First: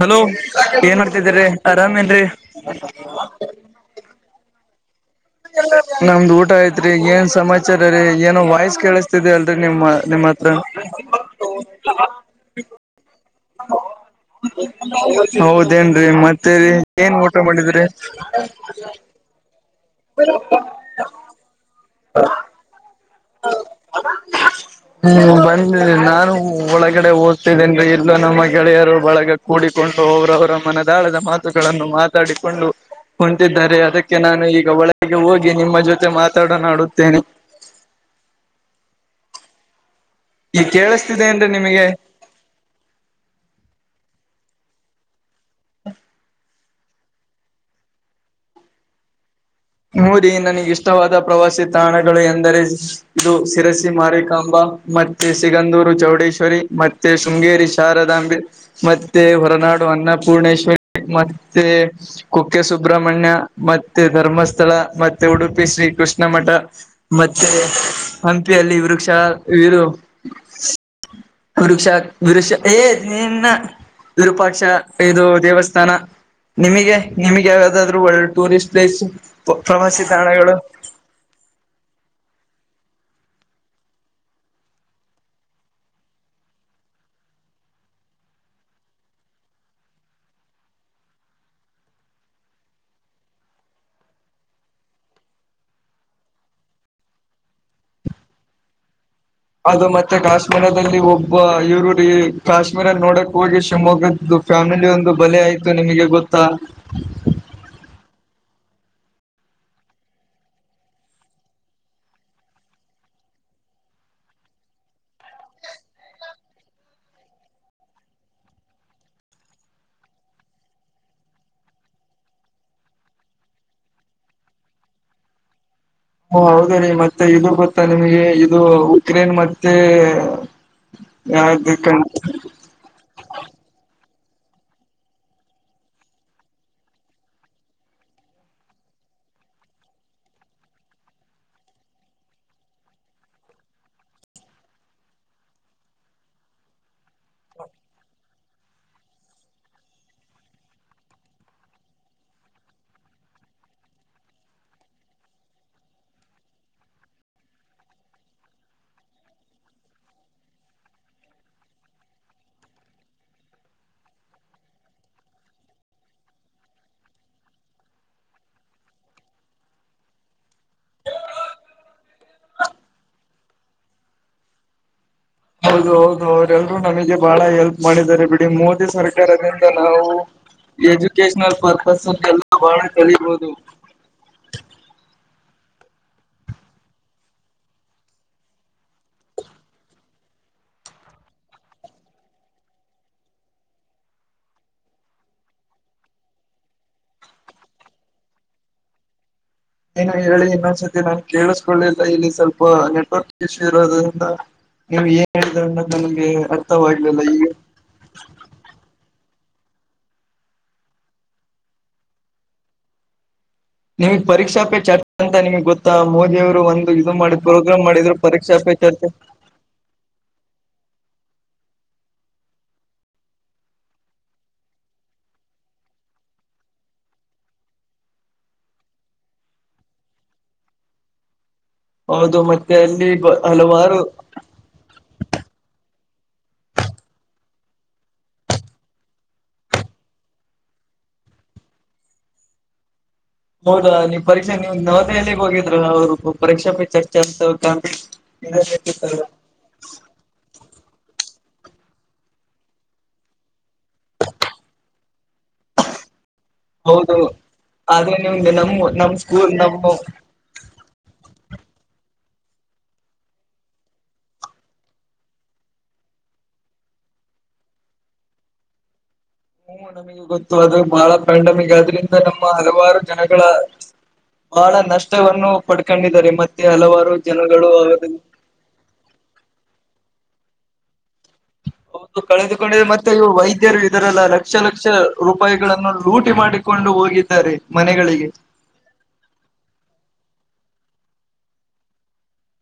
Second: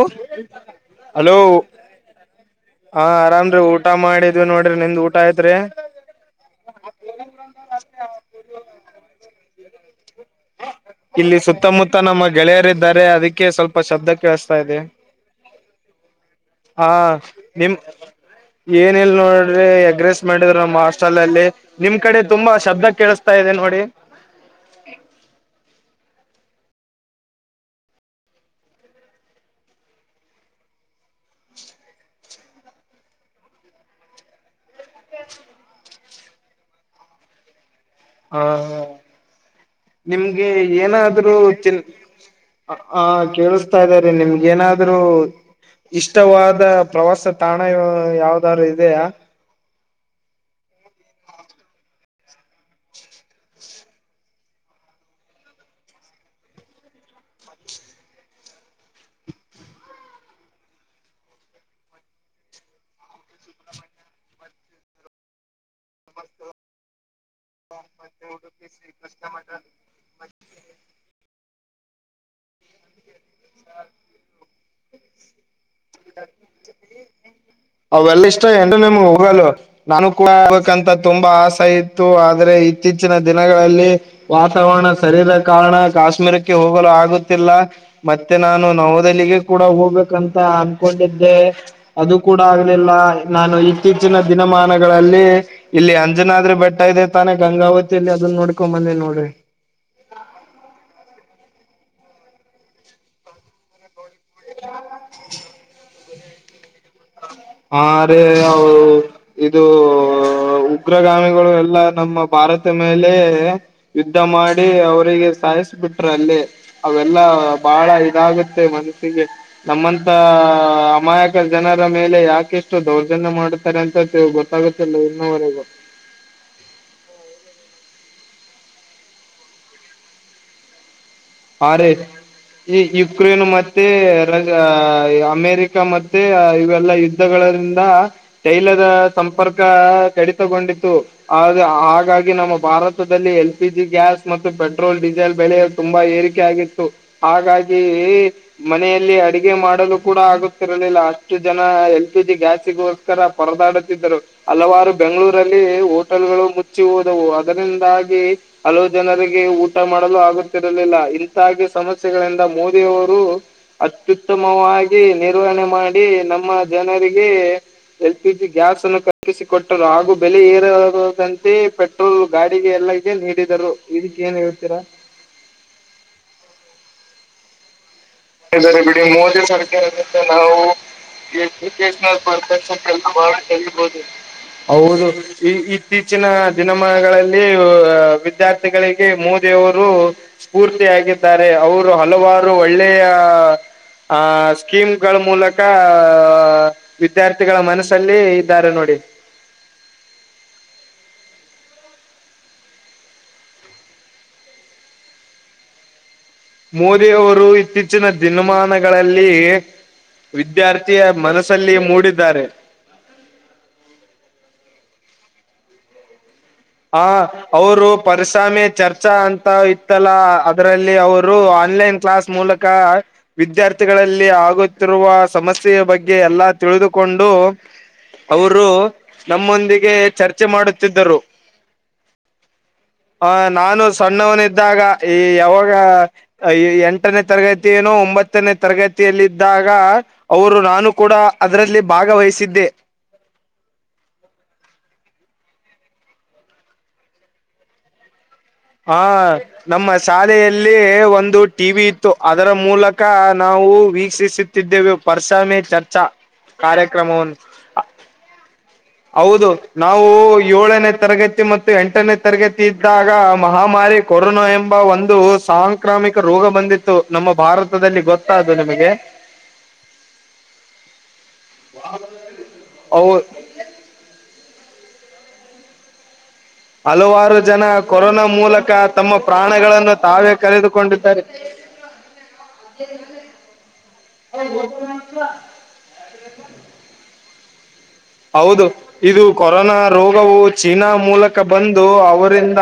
Hello ಏನ್ hello ಮಾಡ್ತಿದ್ದೀರಿ ಆರಾಮ ಏನ್ರೀ ಹಾ ಆರಾಮ್ರೀ ಊಟ ಮಾಡಿದ್ವಿ ನೋಡ್ರಿ ನಿಮ್ ಊ ನಮ್ದ ಊಟ ಐತ್ರಿ ಏನ್ ಸಮಾಚಾರ ರೀ ಏನೋ ವಾಯ್ಸ್ ಕೇಳಿಸಸ್ತಿದ ಅಲ್ರ ನಿಮ್ಮ ನಿಮ್ಮತ್ ಹ ಇಲ್ಲಿ ಸುತ್ತಮುತ್ತ ನಮ್ಮ ಗೆಳೆಯರೀದಿದ್ದಾರೆ ಅದಕ್ಕೆ ಸ್ವಲ್ಪ ಶಬ್ದ ಕೇಳಿಸ್ತಾ ಇದೆ. ಹೌದೇನ್ರೀ ಮತ್ತೇರಿ ಹಾ ಏನ್ ಊಟ ಮಾಡಿದ್ರಿ. ಅಗ್ರೆಸ್ ಮಾಡಿದ್ರು ನಮ್ಮ ಹಾಸ್ಟೆಲ್ ಅಲ್ಲಿ ನಿಮ್ಮ ಕಡೆ ತುಂಬಾ ಶಬ್ದ ಕೇಳಿಸ್ತಾ ಇದೆ ನೋಡಿ. [inaudible] ಹ್ಮ ಬಂದಿ ನಾನು ಒಳಗಡೆ ಓದ್ತಿದ್ದೇನ್ರೀ ಇಲ್ಲ ನಮ್ಮ ಗೆಳೆಯರು ಬಳಗ ಕೂಡಿಕೊಂಡು ಅವ್ರವರ ಮನದಾಳದ ಮಾತುಗಳನ್ನು ಮಾತಾಡಿಕೊಂಡು ಕುಂತಿದ್ದಾರೆ ಅದಕ್ಕೆ ನಾನು ಈಗ ಒಳಗೆ ಹೋಗಿ ನಿಮ್ಮ ಜೊತೆ ಮಾತಾಡ ನಾಡುತ್ತೇನೆ. ಹಾ ನಿಮ್ಗೆ ಈ ಕೇಳಿಸ್ತಿದೆ ಏನಾದ್ರೂ ಏನ್ರಿ ಚನ್ ನಿಮಗೆ ಹ ಕೇಳಿಸ್ತಾ ಇದೇರಿ ನಿಮ್ಗ ಏನಾದ್ರು ಇಷ್ಟವಾದ ಪ್ರವಾಸ ತಾಣ ಯಾವ್ದಾರು ಇದೆಯಾ. ಹ್ಮ ರೀ ನನಗ ಇಷ್ಟವಾದ ಪ್ರವಾಸಿ ತಾಣಗಳು ಎಂದರೆ ಇದು ಶರಸಿ ಮಾರಿಕಾಂಬಾ ಮತ್ತೆ ಸಿಗಂದೂರು ಚೌಡೇಶ್ವರಿ ಮತ್ ತ್ತೆ ಶೃಂಗೇರಿ ಶಾರದಾಂಬೆ ಮತ್ತೆ ಹೊರನಾಡು ಅನ್ನಪೂರ್ಣೇಶ್ವ ಮತ್ತೆ ಕುಕ್ಕೆ ಸುಬ್ರಹ್ಮಣ್ಯ ಮತ್ತೆ ಧರ್ಮಸ್ಥಳ ಮತ್ತ ತ್ತೆ ಉಡುಪಿ ಶ್ರೀ ಕೃಷ್ಣ ಮಠ ಮತ್ತೆ ಹಂಪಿಯಲ್ಲಿ ವೃಕ್ಷ ಇರು [inaudible] ಕುಡುಷ ವಿರುಷ ಏ ನಿನ್ನ ವಿರೂಪಾಕ್ಷ ಇದು ದೇವಸ್ಥಾನ ನಿಮಗೆ ನಿಮಗ ಯಾ ಅವೆಲ್ಲ ಇಷ್ಟ ಎಂಡ ನಿಮ ಹೋಗಲ್ಲ ಪ್ರವಾಸಿ ನಾನು ಕೂಡ ತಾಣಗಳು ಆಗ್ಬೇಕಂತ ತುಂಬಾ ಆಸೆ ಇ ತ್ತು ಆದ್ರೆ ಇತ್ತೀಚಿನ ದಿನಗಳಲ್ಲಿ ವಾತಾವರಣ ಸರಿದ ಕಾರಣ ಕಾಶ್ಮೀರಕ್ಕೆ ಹೋಗಲು ಆಗುತ್ತಿಲ್ಲ. ಮತ್ತೆ ನಾನು ನವದಲ್ಲಿಗೆ ಕೂಡ ಹೋಗ್ಬೇಕಂತ ಅನ್ಕೊಂಡಿದ್ದೆ. ಅದು ಕೂಡ ಆಗಲಿಲ್ಲ ನಾನು ಇತ್ತೀಚಿನ ದಿನಮಾನಗಳಲ್ಲಿ ಇಲ್ಲಿ ಅಂಜನಾದ್ರಿ ಬೆಟ್ಟ ಇದೆ ತಾನೇ ಗಂಗಾವತಿಯಲ್ಲಿ ಅದನ್ನ ನೋಡ್ಕೊಂಬಂದಿ ನೋಡ್ರಿ. ಅದು ಮತ್ತೆ ಕಾಶ್ಮೀರದಲ್ಲಿ ಒಬ್ಬ ಇರು ಕಾಶ್ಮೀರ ನೋಡಕ್ ಹೋಗಿ ಶಿವಮೊಗ್ಗದ ಇದು ಫ್ಯಾಮಿಲಿ ಒಂದು ಬಲೆ ಆಯ್ತು ನಿಮಗೆ ಗೊತ್ತಾ. ಹಾರಿ ಹ ಇದು ಉಗ್ರಗಾಮಿಗಳು ಎಲ್ಲ ನಮ್ಮ ಭಾರತ ಮೇಲೆ ಯುದ್ಧ ಮಾಡಿ ಅವ್ರರಿಗೆ ಸಾಯಿಸ ಬಿಟ್ರ ಅಲ್ಲಿ ಅವೆಲ್ಲಾ ಬಾಳ ಇದಾಗತ್ತೆ ಮನಸ್ಸಿಗೆ ನಮ್ಮಂತ ಅಮಾಯಕ ಜನರ ಮೇ ಇಲ್ಲ ಯಾಕಷ್ಟು ದೌರ್ಜನ್ಯ ಮಾಡುತ್ತಾರೆ ಅಂತ ಗೊತ್ತಾಗುತ್ತಿಲ್ಲ ಇನ್ನವರೆಗೂ ಓ ಹೌದ ರೀ ಮತ್ತೆ ಇದು ಗೊತ್ತಾ ನಿಮಗೆ ಇದು ಉಕ್ರೇನ್ ಮತ್ತೆ ಯಾವ್ದು ಹಾರಿ ಕಂ ಈ ಯುಕ್ರೇನ್ ಮತ್ತೆ ರ ಅಮೇರಿಕ ಮತ್ತೆ ಇವೆಲ್ಲ ಯುದ್ಧಗಳಿಂದ ತೈಲದ ಸಂಪರ್ಕ ಕಡಿತಗೊಂಡಿತ್ತು. ಆದ ಹಾಗಾಗಿ ನಮ್ಮ ಭಾರತದಲ್ಲಿ ಎಲ್ ಪಿ ಜಿ ಗ್ಯಾಸ್ ಮತ್ತು ಪೆಟ್ರೋಲ್ ಡೀಸೆಲ್ ಬೆಲೇ ತುಂಬಾ ಏರಿಕೆ ಕೆ ಆಗಿತ್ತು ಹಾಗಾಗಿ ಮನೆಯಲ್ಲಿ ಅಡಿಗೆ ಮಾಡಲು ಕೂಡ ಆಗತಿರಲಿಲ್ಲ ಅಷ್ಟು ಜನ ಎಲ್ಪಿ ಜಿ ಗ್ಯಾಸಗೂ ತರ ಪರದಾಡುತ್ತಿದ್ದರು. ಹಲವಾರು ಬೆಂಗಳೂರಲ್ಲಿ ಹೋಟೆಲ್ಗಳು ಮುಚ್ಚಿ ಹೋದವು ಅದರಿಂದಾಗಿ ಹಲವು ಜನರಿಗೆ ಊಟ ಮಾಡಲು ಆಗುತ್ತಿರಲಿಲ್ಲ ಇಂ ದಾಗಿ ಸಮಸ್ಯೆಗಳಿಂದ ಮೋದಿಯವರು ಅತ್ಯುತ್ತಮವಾಗಿ ನಿರ್ವಹಣೆ ಮಾಡಿ ನಮ್ಮ ಜನರಿಗೆ ಎಲ್ ಪಿ ಜಿ ಗ್ಯಾಸ್ ಅನ್ನು ಕಲ್ಪಿಸಿ ಕೊಟ್ಟರು ಹಾಗೂ ಬೆಲೆ ಏರಾರದಂತೆ ಪೆಟ್ ಪೆಟ್ರೋಲ್ ಗಾಡಿಗೆ ಎಲ್ಲಾ ಇದೆ ನೀಡಿದರು ಇದಕೆ ಏನ್ ಹೇಳ್ತೀರಾ. ಹೌದು ಹೌದು ಅವರೆಲ್ಲರೂ ನಮಗೆ ಬಾಳ ಹೆಲ್ಪ್ ಮಾಡಿದ್ದಾರೆ. ಬಿಡಿ ಯಾಕಂದ್ರೆ ಮೋದಿ ಬಿಡಿ ಮೋದಿ ಸರ್ಕಾರದಿಂದ ನಾವು ಸರ್ಕಾರದಿಂದ ನಾವು ಎಜುಕೇಶನಲ್ ಪರ್ಪಸ್ ಎಜುಕೇಶನಲ್ ಎಲ್ಲ ಪರ್ಪಸ್ ಬಹಳ ಕೆಲಸ ಮಾಡ್ ಕಲಿಬಹುದು ಬಹುದು ಹೌದು ಈ ಇತ್ತೀಚಿನ ದಿನಮನಗಳಲ್ಲಿ ವಿದ್ಯಾರ್ಥಿಗಳಿಗೆ ಮೋದಿಯವರು ಸ್ಪೂರ್ತಿಯಾಗಿದ್ದಾರೆ ಅವರು ಹಲವಾರು ಒಳ್ಳೆಯ [inaudible] ಆ ಸ್ಕೀಮ್ ಗಳ ಮೂಲಕ ವಿದ್ಯಾರ್ಥಿಗಳ ಮನಸ್ಸಲ್ಲಿ ಇದ್ದಾರೆ ನೋಡಿ. ಏನು ಹೇಳಿ ಇನ್ನೊಂದ್ಸತಿ ನಾನ್ ಕೇಳಿಸ್ಕೊಳತಿಲ್ಲ ಇಲ್ಲಿ ಸ್ವಲ್ಪ ನೆಟ್ವರ್ಕ್ ಇಶ್ಯೂ ಇರೋದ್ರಿಂದ. ನೀವು ಏನ್ ಹೇಳಿದ್ರೆ ಅಂದ್ರೆ ನನಗೆ ಅರ್ಥವಾಗ್ಲಿಲ್ಲ ಈಗ ಹೆಚ್ಚಿನ ದಿನಮಾನಗಳಲ್ಲಿ ವಿದ್ಯಾರ್ಥಿಯ ಮನಸಲ್ಲಿ ಮೂಡಿದ್ದಾರೆ. ನಿಮಗ್ ಪರೀಕ್ಷಾ ಪೇ ಚರ್ಚ್ ಅಂತ ನಿಮಗ್ ಗೊತ್ತಾ ಮೋದಿ ಅವರು ಒಂದ್ ಹ ಅವರು ಪರಿಸಾಮೆ ಚರ್ಚೆ ಚರ್ಚಾ ಅಂತ್ ತ್ತ ಇತ್ತಲ್ಲಾ ಅದ್ರಲ್ಲಿ ಅವರು ಆನ್ಲೈನ್ ಕ್ಲಾಸ್ ಮೂಲಕ. ವಿದ್ಯಾರ್ಥಿಗಳಲ್ಲಿ ಆಗುತ್ತಿರುವ ಸಮಸ್ಯೆಯ ಬಗ್ಗೆ ಎಲ್ಲಾ ತಿಳಿದುಕೊಂಡು. ಅವರು ನಮ್ಮೊಂದಿಗೆ ಚರ್ಚೆ ಮಾಡುತ್ತಿದ್ದರು. ಹೌದು ಮತ್ತ್ ಆ ನಾನು ಸಣ್ಣವನಿದ್ದಾಗ ಈ ಯಾವಾಗ ಅ ಎಂಟನೇ ತರಗತಿ ಏನೋ ಒಂಬತ್ತನೇ ತರಗತಿಯಲ್ಲಿದ್ದಾಗ- ಅವರು ನಾನು ಕೂಡ ಅದರಲ್ಲಿ ಭಾಗವಹಿಸಿದ್ದೆ. ಹೌದಾ ನೀವು ಪರೀಕ್ಷೆ ನೀವು ನವದೆಹಲಿಗೆ ಹೋಗಿದ್ರ ಅವರ್ ಪರೀಕ್ಷಾ ಪೈ ಚರ್ಚೆ ಅಂತಾ. ಹಾ ನಮ್ಮ ಶಾಲೆಯಲ್ಲಿ ಒಂದು ಟಿ ವಿ ಇತ್ತು ಅದರ ಮೂಲಕ ನಾವು ವೀಕ್ಷಿಸಿಸ್ ತಿದ್ದೇವು ಪರ್ಸ ಮೇ ಚರ್ಚಾ ಹೌದು ಕಾರ್ಯಕ್ರಮವನ್ನು ಆದ್ರಲ್ಲಿ ಒಂದ್ ನಮ್ಮ್ ಹೌದು ನಾವು ಏಳೋನೆ ತರಗತ್ ತಿ ಮತ್ತು ಎಂಟನೇ ತರಗತಿ ಇದ್ದಾಗ ಮಹಾಮಾರಿ ಕೊರೋನಾ ಎಂಬ ಒಂದು ಸಾಂಕ್ರಾಮಿಕ ರೋಗ ಬಂದಿತ್ತು. ತ್ತು ನಮ್ಮ ಭಾರತದಲ್ಲಿ ಗೊತ್ತ ಅದು ನಿಮಗೆ. ಹ್ಮ ನಮಗೆ ಗೊತ್ತು ಅದು ಬಹಳ ಪ್ಯಾಂಡಮಿಕ್ ಆದ್ರಿಂದ ನಮ್ಮ ಹಲವಾರು ಅವು ಜನಗಳ ಬಹಳ ನಷ್ಟವನ್ನು ಪಡ್ಕೊಂಡಿದ್ದಾರೆ ಮತ್ ಹಲವಾರು ಜನ ಕೊರೋನಾ ಮೂಲಕ ತಮ್ಮ ಪ್ರಾಣಗಳನ್ನು ತಾವೇ ಕಳೆದುಕೊಂಡಿದ್ದಾರೆ. ಹೌದು ಕಳೆದುಕೊಂಡಿದೆೆ ಮತ್ತೆ ಇವು ವೈದ್ಯರು ಇದರಲ್ಲ ಲಕ್ಷ ಲಕ್ಷ ರೂಪಾಯ್ ಗಳನ್ನು ಲೂಟಿ ಮಾಡಿಕೊಂಡು ಹೋಗಿದ್ದಾರೆ ಮನೆಗಳಿಗೆ. ಹೌದು ಇದು ಕೊರೋನಾ ರೋಗವು ಚೀನಾ ಮೂಲಕ ಬಂದು ಅವರಿಂದ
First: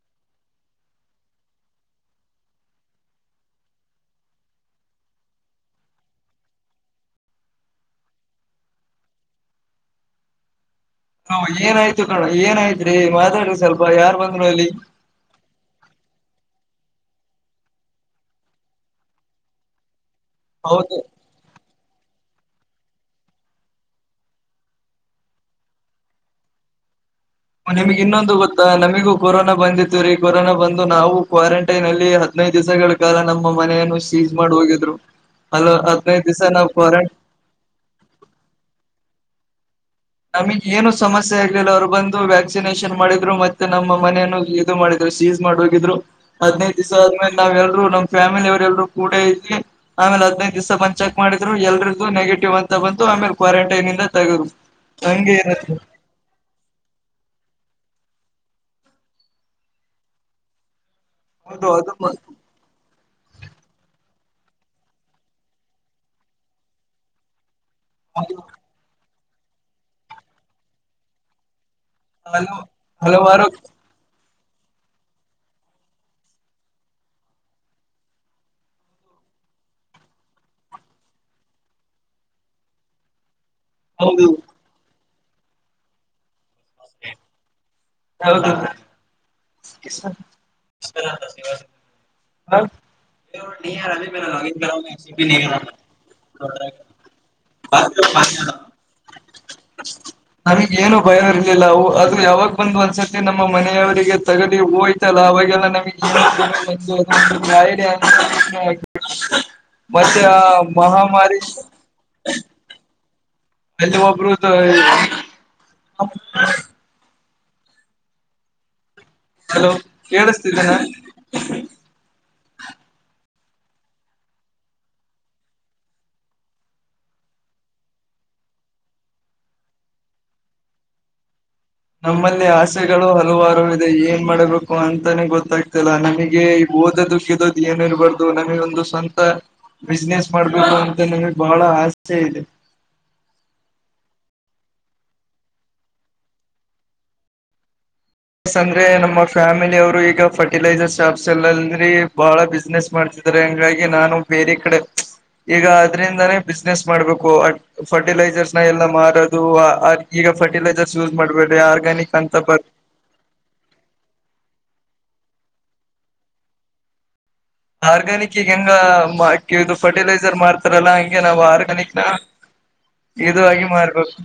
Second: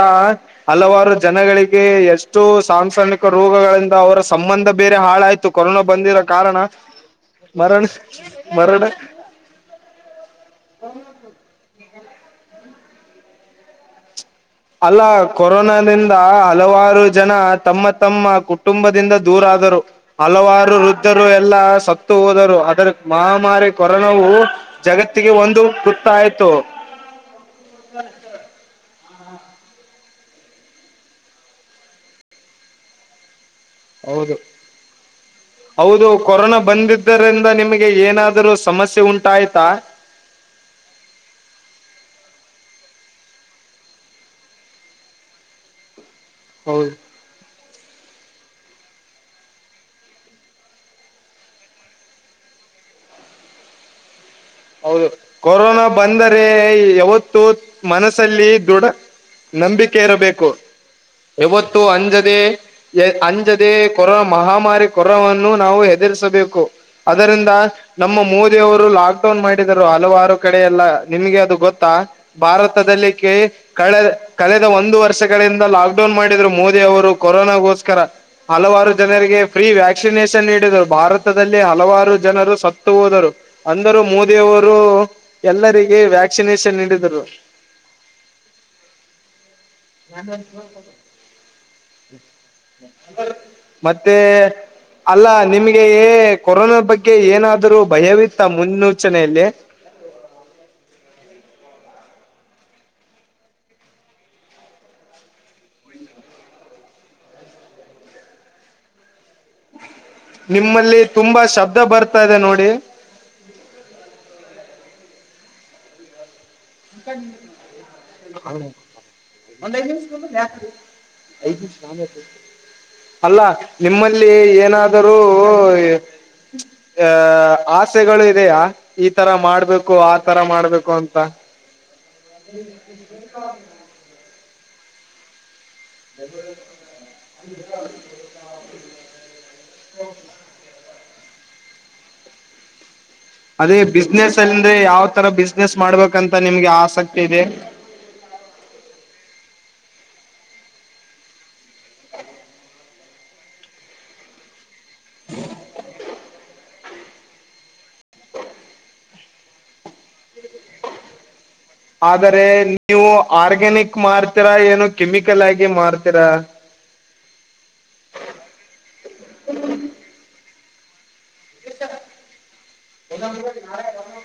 ಹಲವಾರು ಜನಗಳಿಗೆ ಎಷ್ಟು ಸಾಂಸಮಿಕ ರೋಗಗಳಿಂದ ಅವರ ಸಂಬಂಧ ಬೇರೆ ಹಾಳಾಯ್ತು. ಕೊರೋನಾ ಬಂದಿರೋ ಕಾರಣ ಮರಣ ಮರಣ ಹಾ ಏನಾಯ್ತು ಕಣ್ ಏನಾಯ್ತ್ ರೀ ಮಾತಾಡು ಸ್ವಲ್ಪ ಯಾರ್ ಬಂದ್ರು ಅಲ್ಲಿ. ಅಲ್ಲಾ ಕೊರೋನಾದಿಂದ ಹಲವಾರು ಜನ ತಮ್ಮ ತಮ್ಮ ಕುಟುಂಬದಿಂದ ದೂರ ಆದರು. ಹಲವಾರು ಹೌದು ವೃದ್ಧರು ಎಲ್ಲಾ ಸತ್ತು ಹೋದರು. ಅದರ ಮಹಾಮಾರಿ ಕೊರೋನಾವು. ಜಗತ್ತಿಗೆ ಒಂದು ಕುತ್ತ ಆಯ್ತು. ನಿಮ್ಗ್ ಇನ್ನೊಂದು ಗೊತ್ತಾ ನಮಗೂ ಕೊರೋನಾ ಬಂದಿತ್ತು ರೀ ಕೊರೋನಾ ಬಂದು ನಾವು ಕ್ವಾರಂಟೈನ್ ಅಲ್ಲಿ ಹದ್ನೈದು ದಿವಸಗಳು. ಈ ಕಾಲ ನಮ್ಮ ಮನೆಯನ್ನು ಸೀಜ್ ಹೌದು ಮಾಡ್ ಹೋಗಿದ್ರು ಅ ಹದ್ನೈದು ದಿವಸ ನಾವು ಕೋರೆಂಟ್. ಇಂದ ನಿಮಗೆ. ಹೇ ಏನಾದ್ರು ಸಮಸ್ಯೆ ಉಂಟಾಯ್ತಾ? ನಮಗ್ ಏನು ಸಮಸ್ಯೆ ಆಗ್ಲಿಲ್ಲ ಅವ್ರು ಬಂದು ವ್ಯಾಕ್ಸಿನೇಷನ್ ಮಾಡಿದ್ರು ಮತ್ತೆ ನಮ್ಮ ಮನೆಯನು. ಮಾಡಿದ್ರು ಸಿಜ್ ಮಾಡಿ ಹೋಗಿದ್ರು ಹದ್ನೈದು ಹೌದು ದಿವ್ಸ ಆದ್ಮೇಲೆ ನಾವೆಲ್ಲರೂ ನಮ್ ಫ್ಯಾಮಿಲಿಯವ್ರ ಎಲ್ರು ಕೂಡ ಇದ್ವಿ ಆಮೇಲೆ ಐದಿನೈದಿವಸ ಬಂದ ಚೆಕ್ ಮಾಡಿದ್ರು ಎಲ್ರದ್ದು ನೆಗೆಟಿವ್ ಅಂತ ಬಂತ್ತು ಆಮೇಲೆ ಕ್ವಾರಂಟೈನ್ ಇಂದ ತಗರು. ಹೌದು ಕೊರೋನಾ ಬಂದರೆ ಯಾವತ್ತು ಮನಸಲ್ಲಿ ದೃಡ. ನಂಬಿಕೆ ಇರಬೇಕು ಹೌದು ಯಾವತ್ತು ಅದು ಅಂಜದೇ ಎ ಅಂಜದೇ ಕೊರೋನಾ ಮಹಾಮಾರಿ ಕೊರನಾ ವನ್ನು ನಾವು ಹೆದರಿಸಬೇಕು. ಅದರಿಂದ. ನಮ್ಮ ಮೋದಿ ಅವರು ಲಾಕ್ ಡೌನ್ ಮಾಡರು ಹಲವಾರು ಕಡೆ ಎಲ್ಲಾ ನಿಮ್ಗೆ ಅದು ಗೊತ್ತಾ? ಭಾರತದಲ್ಲಿ ಕೆ ಹಲವಾರು ಕಳೆ. ಕಳೆದ ಒಂದು ವರ್ಷಗಳಿಂದ ಲಾಕ್ಡೌನ್ ಮಾಡಿದ್ರು ಮೋದಿ ಅವರು ಕೊರೋನಾಗೋಸ್ಕರ. ಹಲವಾರು ಜನರಿಗೆ ಫ್ರೀ ವ್ಯಾಕ್ಸಿನೇಷನ್ ನೀಡಿದರು ಭಾರತದಲ್ಲಿ ಹಲವಾರು ಜನರು ಸತ್ತು ಹೋದರು. ರು ಹೌದು ಮೋದಿ ಅವರು ಎಲ್ಲರಿಗೆ ವ್ಯಾಕ್ಸಿನೇಷನ್ ನೀಡಿದರು. ಹೌದು [unintelligible] ಹ್ಮ್ [unintelligible] [inaudible] ಮತ್ತೆ ಅಲ್ಲ ನಿಮ್ಗೆ ಎ ಕೊರೋನಾ ಬಗ್ಗೆ. ಕೆ ಏನಾದರು ಭಯವಿತ್ತ ಮುನ್ನೂಚನೆಯಲ್ಲಿ ನಮಗ್ ಏನು ಭಯ ಇರ್ಲಿಲ್ಲ ಅವು ಊ ಯಾವಾಗ ಬಂದು ಒಂದ್ಸತಿ ನಮ್ಮ ಮನೆಯವರಿಗೆ ತಗಲಿ ಹೋಯ್ತಲ್ಲ ಅವಾಗೆಲ್ಲ ನಮಗೆ ಗ [unintelligible] ಮತ್ತೆ [unintelligible] ನಿಮ್ಮಲ್ಲಿ ತುಂಬಾ ಶಬ್ದ ಬರ್ತಾ ಇದೆ ನೋಡಿ ಅಲ್ಲಿ ಒಬ್ಬರುದು ಹ [inaudible] ಹಲೋ ಒಂದಐ ನತ್ ಕೇಳಿಸ್ತಿದ್ದೇನಾ [inaudible] ಐದು ಶ ನಾಮ [inaudible] ಅಲ್ಲ ನಿಮ್ಮಲ್ಲಿ ಏನಾದರೂ ಅ ಆಸೆಗಳು ಇದೆಯಾ ಈ ತರ ಮಾಡ್ಬೇಕು ಆ ತರ ಮಾಡ್ಬೇಕು ಅಂತ. ನಮ್ಮಲ್ಲಿ ಆಸೆಗಳು ಹಲವಾರು ಇದೆ ಏನ್ ಮಾಡ್ಬೇಕು ಅಂತಾನೆ ಗೊತ್ತಾ ಇಲ್ಲ ಲ್ಲಾ ನಮಗೆ ಓದ ಗೀದುದು ಏನು ಇರ್ಬಾರ್ದು ನಮಗೆ ಒಂದು ಸ್ವಂತ ಬಿಸ್ನೆಸ್ ಮಾಡ್ಬೇಕು ಅಂತ ನಮಗ್ ಬಹಳ ಆಸೆ ಇದೆ ಅದೇ ಬಿಸ್ನೆಸ್ ಅಂದ್ರೆ ಯಾವ್ ತರ ಬಿಸ್ನೆಸ್ ಮಾಡ್ಬೇಕಂತ ನಿಮ್ಗೆ ಆಸಕ್ತಿ ಇದೆ ಸ್ ಅಂದ್ರೆ ನಮ್ಮ ಫ್ಯಾಮಿಲಿ ಅವರು ಈಗ ಫರ್ಟಿಲೈಸರ್ ಶಾಪ್ಸ್ ಎಲ್ಲ ಅ ಬಹಳ ಬಿಸ್ನೆಸ್ ಮಾಡ್ತದಿದ್ರು ಹಂಗಾಗಿ ನಾನು ಬೇರೆ ಕಡೆ ಈಗ ಅದ್ರಿಂದಾನೇ ಬಿಸ್ನೆಸ್ ಮಾಡ್ಬೇಕು ಫರ್ಟಿಲೈಸರ್ಸ್ ನ ಎಲ್ಲ ಮಾರೋದು ಈಗ ಫಟಿಲೈಸರ್ಸ್ ಯೂಸ್ ಮಾಡ್ಬೇರಿ ಆದರೆ ನೀವು ಆರ್ಗ್ಯಾನಿಕ್ ಮಾಡ್ರಿರ ಏನು ಕೆಮಿಕಲ್ ಆಗಿ ಮಾರ್ತೀರಾ ಆರ್ಗ್ಯಾನಿಕ್ ಈಗ ಹೆಂಗ ಇದು ಫರ್ಟಿಲೈಸರ್ ಮಾಡ್ತ ಅ [unintelligible] ಲ್ಲ ಹಂಗೆ ನಾವ್ ಆರು ಮನಕ್ನ ಇದಾಗಿ ಮಾರ್ಬೇಕು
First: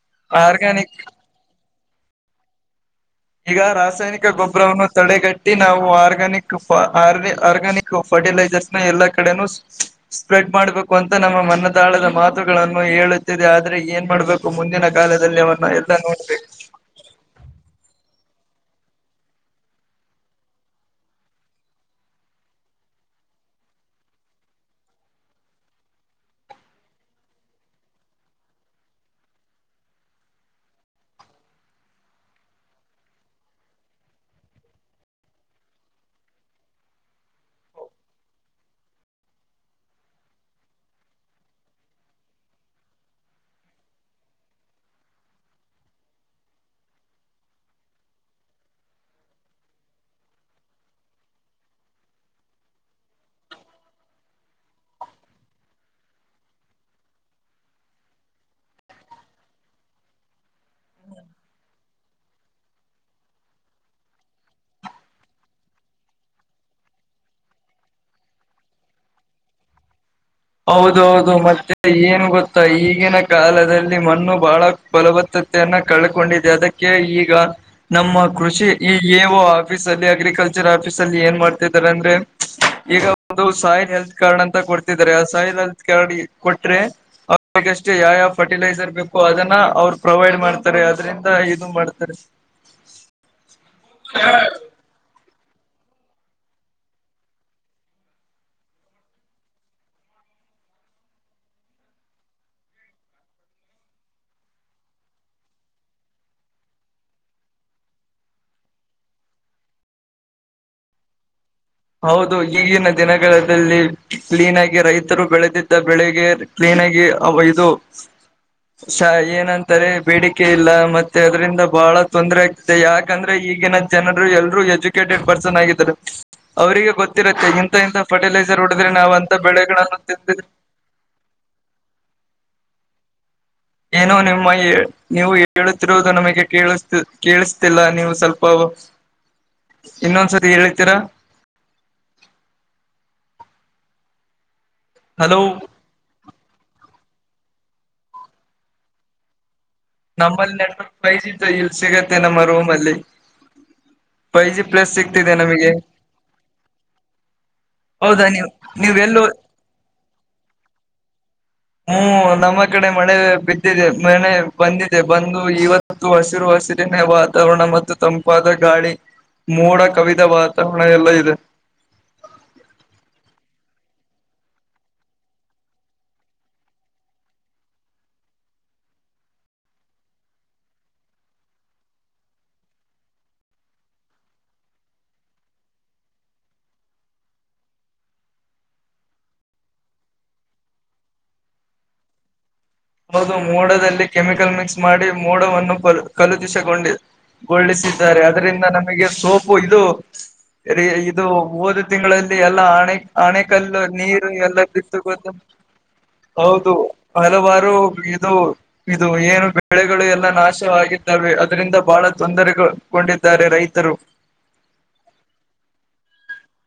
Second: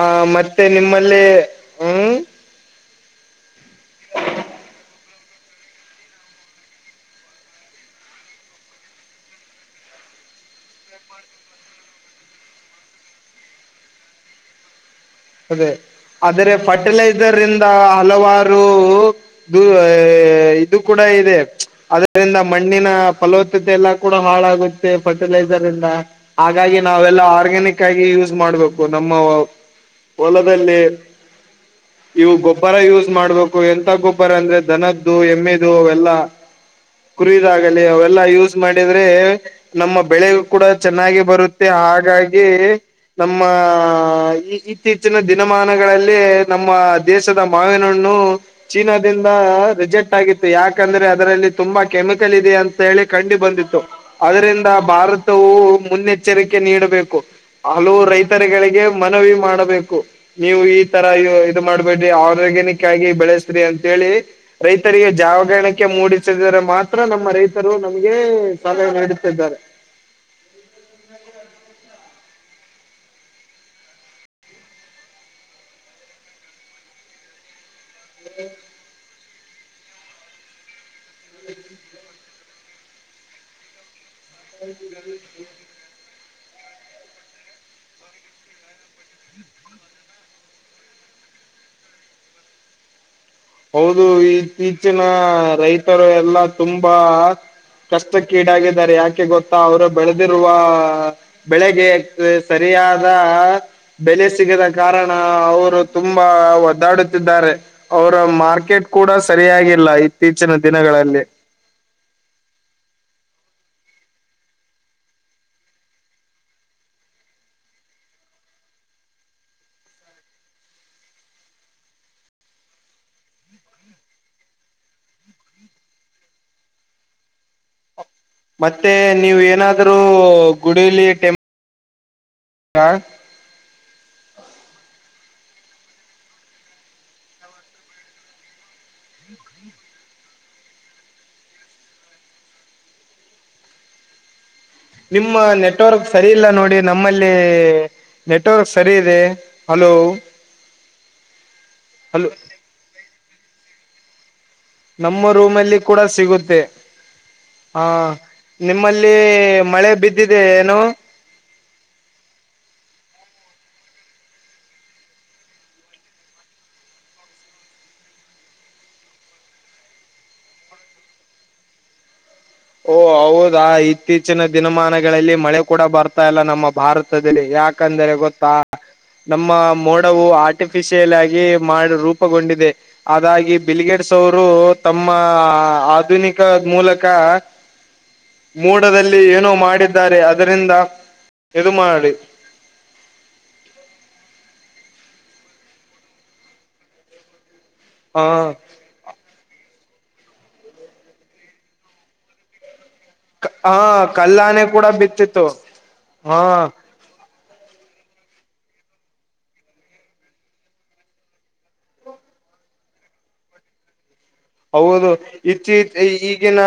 ಆ ಮತ್ತೆ ಆರ್ಗ್ಯಾನಿಕ್ ನಿಮ್ಮಲ್ಲಿ ಹ್ಮ್ ಈಗ ರಾಸಾಯನಿಕ ಗೊಬ್ಬರವನ್ನು ತಡೆಗಟ್ಟಿ ನಾವು ಆರ್ಗ್ಯಾನಿಕ್ ಫ ಆರ್ಗ್ಯಾನಿಕ್ ಫರ್ಟಿಲೈಸರ್ಸ್ ಎಲ್ಲಾ ಕಡೆನೂ ಸ್ಪ್ರೆಡ್ ಮಾಡ್ಬೇಕು ಅಂತ ನಮ್ಮ ಮನದಾಳದ ಮಾತುಗಳನ್ನು ಹೇಳುತ್ತಿದೆ ಆದ್ರೆ ಏನ್ ಮಾಡ್ಬೇಕ್ ಮುಂದಿನ ಕಾಲದಲ್ಲಿ ಅವ್ರನ್ನ ಅದೇ ಎಲ್ಲಾ ನೋಡ್ಬೇಕು. ಆದರೆ ಫರ್ಟಿಲೈಸರ್ ಇಂದ ಹಲವಾರು ದು ಇದು ಕೂಡ ಇದೆ. ಅದರಿಂದ ಮಣ್ಣಿನ ಫಲವತ್ತತೆ ಎಲ್ಲಾ ಕೂಡ ಹಾಳಾಗುತ್ತೆ ಫರ್ಟಿಲೈಸರ್ ಇಂದ. ಹಾಗಾಗಿ ನಾವೆಲ್ಲಾ ಆರ್ಗ್ಯಾನಿಕ್ ಆಗಿ ಯೂಸ್ ಮಾಡ್ಬೇಕು ನಮ್ಮ ಹೊಲದಲ್ಲಿ [unintelligible] ಇವು ಗೊಬ್ಬರ ಯೂಸ್ ಮಾಡ್ಬೇಕು ಎಂತ ಗೊಬ್ಬರ ಅಂದ್ರೆ ದನದ್ದು ಎಮ್ಮೆದು ಎಲ್ಲಾ. ಕುರದಾಗಲಿ ಅವೆಲ್ಲಾ ಯೂಸ್ ಮಾಡಿದ್ರೆ ನಮ್ಮ ಬೆಳೆಯೂ ಕೂಡ ಚೆನ್ನಾಗಿ ಬರುತ್ತೆ ಹಾಗಾಗಿ ನಮ್ಮ ಈ ಇತ್ತೀಚಿನ ದಿನಮಾನಗಳಲ್ಲಿ ನಮ್ಮ ದೇಶದ ಮಾವಿನಹಣ್ಣು ಚೀನಾದಿಂದ ರಿಜೆಕ್ಟ್ ಆಗಿತ್ತು ಯಾಕಂದ್ರೆ ಅದರಲ್ಲಿ ತುಂಬಾ ಕೆಮಿಕಲ್ ಇದೆ ಅಂತ ಹೇಳಿ ಕಂಡು ಬಂದಿತ್ತು. ಅದರಿಂದ ಭಾರತವು ಮುನ್ನೆಚ್ಚರಿಕೆ ನೀಡಬೇಕು. ಹಲವು ರೈತರಗಳಿಗೆ ಮನವಿ ಮಾಡಬೇಕ್ ಕು ನೀವು ಈ ತರ ಇದು ಮಾಡ್ಬೇಡ್ರಿ ಆರ್ಗ್ಯನಿಕ್ ಆಗಿ ಬೆಳೆಸ್ರಿ ಅಂತ ಹೇಳಿ ರೈತರಿಗೆ ಜಾವಗಾಣಿಕೆ ಮೂಡಿಸಿದರೆ ಮಾತ್ರ ನಮ್ಮ ರೈತರು ನಮ್ಗೆ ಸಲಹೆ ನೀಡುತ್ತಿದ್ದಾರೆ. ಹೌದ ಹೌದು ಮತ್ತೆ ಏನು ಗೊತ್ತಾ ಈಗಿನ ಕಾಲದಲ್ಲಿ ಮಣ್ಣು ಬಹಳ ಫಲವತ್ತತೆಯನ್ನ ಕಳ್ಕೊಂಡಿದ್ದೆ ಅದಕ್ಕೆ ಈಗ ನಮ್ಮ ಕೃಷಿ ಎ ಓ ಆಫೀಸ ಅಲ್ಲಿ ಅಗ್ರಿಕಲ್ಚರ್ ಆಫೀಸ್ ಅಲ್ಲಿ ಏನ್ ಮಾಡತ್ತಿದ್ದಾರೆ ಅಂದ್ರೆ. ಈಗ ಒಂದು ಸಾಯಿಲ್ ಹೆಲ್ತ್ ಕಾರ್ಡ್ ಅಂತ ಕೊಡ್ತಿದಿದ್ದಾರೆ ಆ ಸಾಯಿಲ್ ಹೆಲ್ತ್ ಕಾರ್ಡ್ ಕೊಟ್ರೆ ಅವ್ರಗಷ್ಟೇ ಯಾವ್ಯಾವ ಫರ್ಟಿಲೈಸರ್ ಬೇಕೋ ಅದನ್ನ ಅವ್ರು ಪ್ರೊವೈಡ್ ಮಾಡ್ತಾರೆ ಅದ್ರಿಂದ ಇದು ಮಾಡ್ತಾರೆ. ಹೌದು ಇತ್ತೀಚಿನ ರೈತರು ಎಲ್ಲಾ ತುಂಬಾ ಕಷ್ಟಕ್ಕೀಡಾಗಿದ್ದಾರೆ ಯಾಕೆ ಗೊತ್ತಾ ಅವರು ಬೆಳೆದಿರುವ ಬೆಳೆಗೆ ಸರಿಯಾದಾ ಬೆಲೆ ಸಿಗದ ಕಾರಣ ಅವರು ತುಂಬಾ ಒದ್ದಾಡುತ್ತಿದ್ದಾರೆ. ಅವರ ಮಾರ್ಕೆಟ್ ಕೂಡ ಸರಿಯಾಗಿಲ್ಲ ಇತ್ತೀಚಿನ ದಿನಗಳಲ್ಲಿ. ಹೌದು ಈಗಿನ ದಿನಗದಲ್ಲಿ ಕ್ಲೀನ್ ಆಗಿ ರೈತರು ಬೆಳೆದಿದ್ದ ಬೆಳೆಗೆ ಪ್ಲೇನ್ ಆಗಿ ಅವು ಐದು ಶ ಏನಂತಾರೆ ಬೇಡಿಕೆ ಇಲ್ಲ ಮತ್ತೆ ಅದರಿಂದ ಬಹಳ ತೊಂದರೆ ಆಗ್ತೆ ಯಾಕೆಂದ್ರೆ ಈಗಿನ ಜನರು ಎಲ್ರೂ ಎಜುಕೇಟೆಡ್ ಪರ್ಸನ್ ಆಗಿದ್ದಾರೆ ಅವರಿಗೆ ಗೊತ್ತಿರುತ್ತೆ ಇಂಥ ಇಂಥ ಫರ್ಟಿಲೈಸರ್ ಹೊಡಿದ್ರಿ ಮತ್ತೆ ನಾವು ಅಂತಾ ನೀವು ಏನಾದ್ರೂ ಬೆಳೆಗಳನ್ನ ತಿಂದಿದ್ರೆ ಗುಡಿಲಿ ಟೆಂ ಹಾ [unintelligible] ಏನೋ ನಿಮ್ಮಗೆ ನೀವು ಹೇಳುತ್ತಿರುವುದು ನಮಗೆ ಕೇಳಿಸುತ್ತಿಲ್ಲ ಕೇಳಿಸ್ತಿಲ್ಲ ನೀವು ಸ್ವಲ್ಪ ಇನ್ನೊಂದ್ ಸತಿ ಹೇಳಿತ್ತೀರಾ. ನಿಮ್ಮ ಹಲೋ ನೆಟ್ವರ್ಕ್ ಸರಿ ಇಲ್ಲ ನೋಡಿ ನಮ್ಮಲ್ಲಿ ನೆಟ್ವರ್ಕ್ ಸರಿ ಇದೆ. ಹಲೋ ನಮ್ಮಲ್ಲಿ ನೆಟ್ ವರ್ಕ್ ಇ ಸಿಗತ್ತೆ ಹಲೋ ನಮ್ಮ ರೂಮ್ ಅಲ್ಲಿ. ಫೈ ಜಿ ಪ್ಲಸ್ ನಮ್ಮ ಸಿಗ್ತಿದೆ ರೂಮ ನಮಗೆ ಅಲ್ಲಿ ಕೂಡ ಸಿಗುತ್ತೆ. ಹಾ ಹೌದಾ ನೀವು ನೀವ್ ನಿಮ್ಮಲ್ಲಿ ಎಲ್ಲೋ ಮಳೆ ಬಿದ್ದಿದೆ ಏನು. ಹ್ಮ್ ನಮ್ಮ ಕಡೆ ಮಳೆ ಬಿದ್ದಿದೆ ನೆನ್ನೆ ಬಂದಿದೆ ಬಂದು ಇವತ್ತು ತ್ತು ಹಸಿರು ಹಸಿರಿನ ವಾತಾವರಣ ಮತ್ತು ತಂಪಾದ ಗಾಳಿ. ಮೋಡ ಕವಿದ ವಾತಾವರಣ ಎಲ್ಲಾ ಇದೆ. ಓ ಹೌದಾ ಇತ್ತೀಚಿನ ದಿನಮಾನಗಳಲ್ಲಿ ಮಳೆ ಕೂಡ ಬರ್ತಾ ಇಲ್ಲ ನಮ್ಮ ಭಾರತ್ ತದಲಿ ಯಾಕಂದ್ರೆ ಗೊತ್ತಾ ನಮ್ಮ ಮೋಡವು ಆರ್ಟಿಫಿಶಿಯಲ್ ಆಗಿ ಮಾಡ ರೂಪಗೊಂಡಿದೆ. ಆದಾಗಿ ಬಿಲ್ಗೇಡ್ಸ್ ಅವರು ತಮ್ಮ ಆಧುನಿಕ ಮೂಲಕ ಮೂಡದಲ್ಲಿ ಏನೋ ಮಾಡಿದ್ದಾರೆ ಅದರಿಂದ ಇದು ಮಾಡಿ ಹೌದು ಮೋಡದಲ್ಲಿ ಕೆಮಿಕಲ್ ಮಿಕ್ಸ್ ಮಾಡಿ ಮೋಡವನ್ನು ಕ ಕಲುತಿಸಕೊಂಡಿ ಗೊಳ್ಳಿಸಿ ಹ ದಾರೆ ಅದರಿಂದ ನಮಗೆ ಸೋ ಇದು ಇದು ಓದ ತಿಂಗಳಲ್ಲಿ ಎಲ್ಲಾ ಆಣೆ ಆಣೆ ಹ ಕಲ್ಲು ನೀರು ಎಲ್ಲಾ ಕಲ್ಲಾನೆ ಕೂಡ ಬಿತ್ತ ಗೊತ್ತು ಬಿತ್ತಿತ್ತು ಹಾ ಹೌದು ಹಲವಾರು [unintelligible] ಇದು ಇದು ಏನು ಬೆಳೆಗಳು ಎಲ್ಲಾ ನಾಶವಾಗಿದ್ದಾವೆ ಅದರಿಂದ ಬಹಳ ತೊಂದರೆಗೊಂಡಿದ್ದಾರೆ ರೈತರು ಹೌದು. ಇಚ್ಚಿ ಈಗಿನ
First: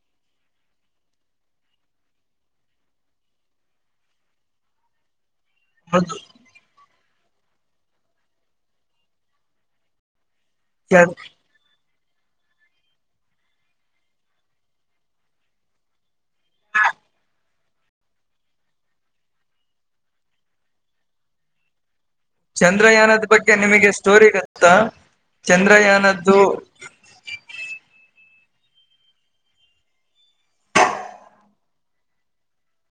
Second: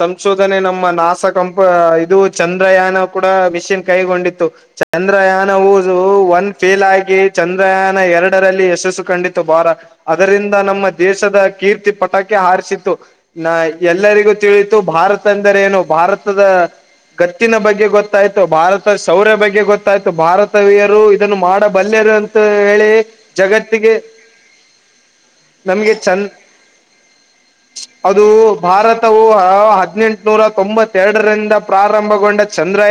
ಸಂಶೋಧನೆ ನಮ್ಮ ನಾಸ ಕಂಪ ಇದು ಚಂದ್ರಯಾನ ಕೂಡ ಮಷನ್ ಕೈಗೊಂಡಿತ್ತು ಚಂದ್ರಯಾನ ಊದು ಹೌದು ಒಂದ್ ಫೇಲ್ ಆಗಿ ಚಂದ್ರಯಾನ ಎರಡರಲ್ಲಿ ಯಶಸ್ಸು ಕಂಡಿತ್ತು ಬಾರ್ ಅದರಿಂದ ನಮ್ಮ ದೇಶದ ಕೀರ್ತಿ ಪತಾಕಿ ಹಾರಸಿತ್ತು ನಾ ಎಲ್ಲರಿಗೂ ತಿಳಿತು ಭಾರತ ಅಂದರೆ ಏನು ಭಾರತದ ಖರ್ಚಿನ ಬಗ್ಗೆ ಗೊತ್ತಾಯ್ತು ಭಾರತ ಶೌರ್ಯ ಬಗ್ಗೆ ಗೊತ್ತಾಯ್ತು ಭಾರತವೀಯರು ಇದನ್ನು ಮಾಡಬಲ್ಲರು ತ್ತ ಹೇಳಿ ಚಂದ್ರಯಾನದ ಬಗ್ಗೆ ಜಗತ್ತಿಗೆ ನಿಮಗೆ ಸ್ಟೋರಿ ಗೊತ್ತಾ ನಮಗೆ ಚಂದ್ ಚಂದ್ರಯಾನದ್ದು ಅದು ಭಾರತವು ಹ ಹದ್ನೆಂಟನೂರ ತೊಂಬತ್ತೆರಡರಿಂದ ಪ್ರಾರಂಭಗೊಂಡ ಚಂದ್ರ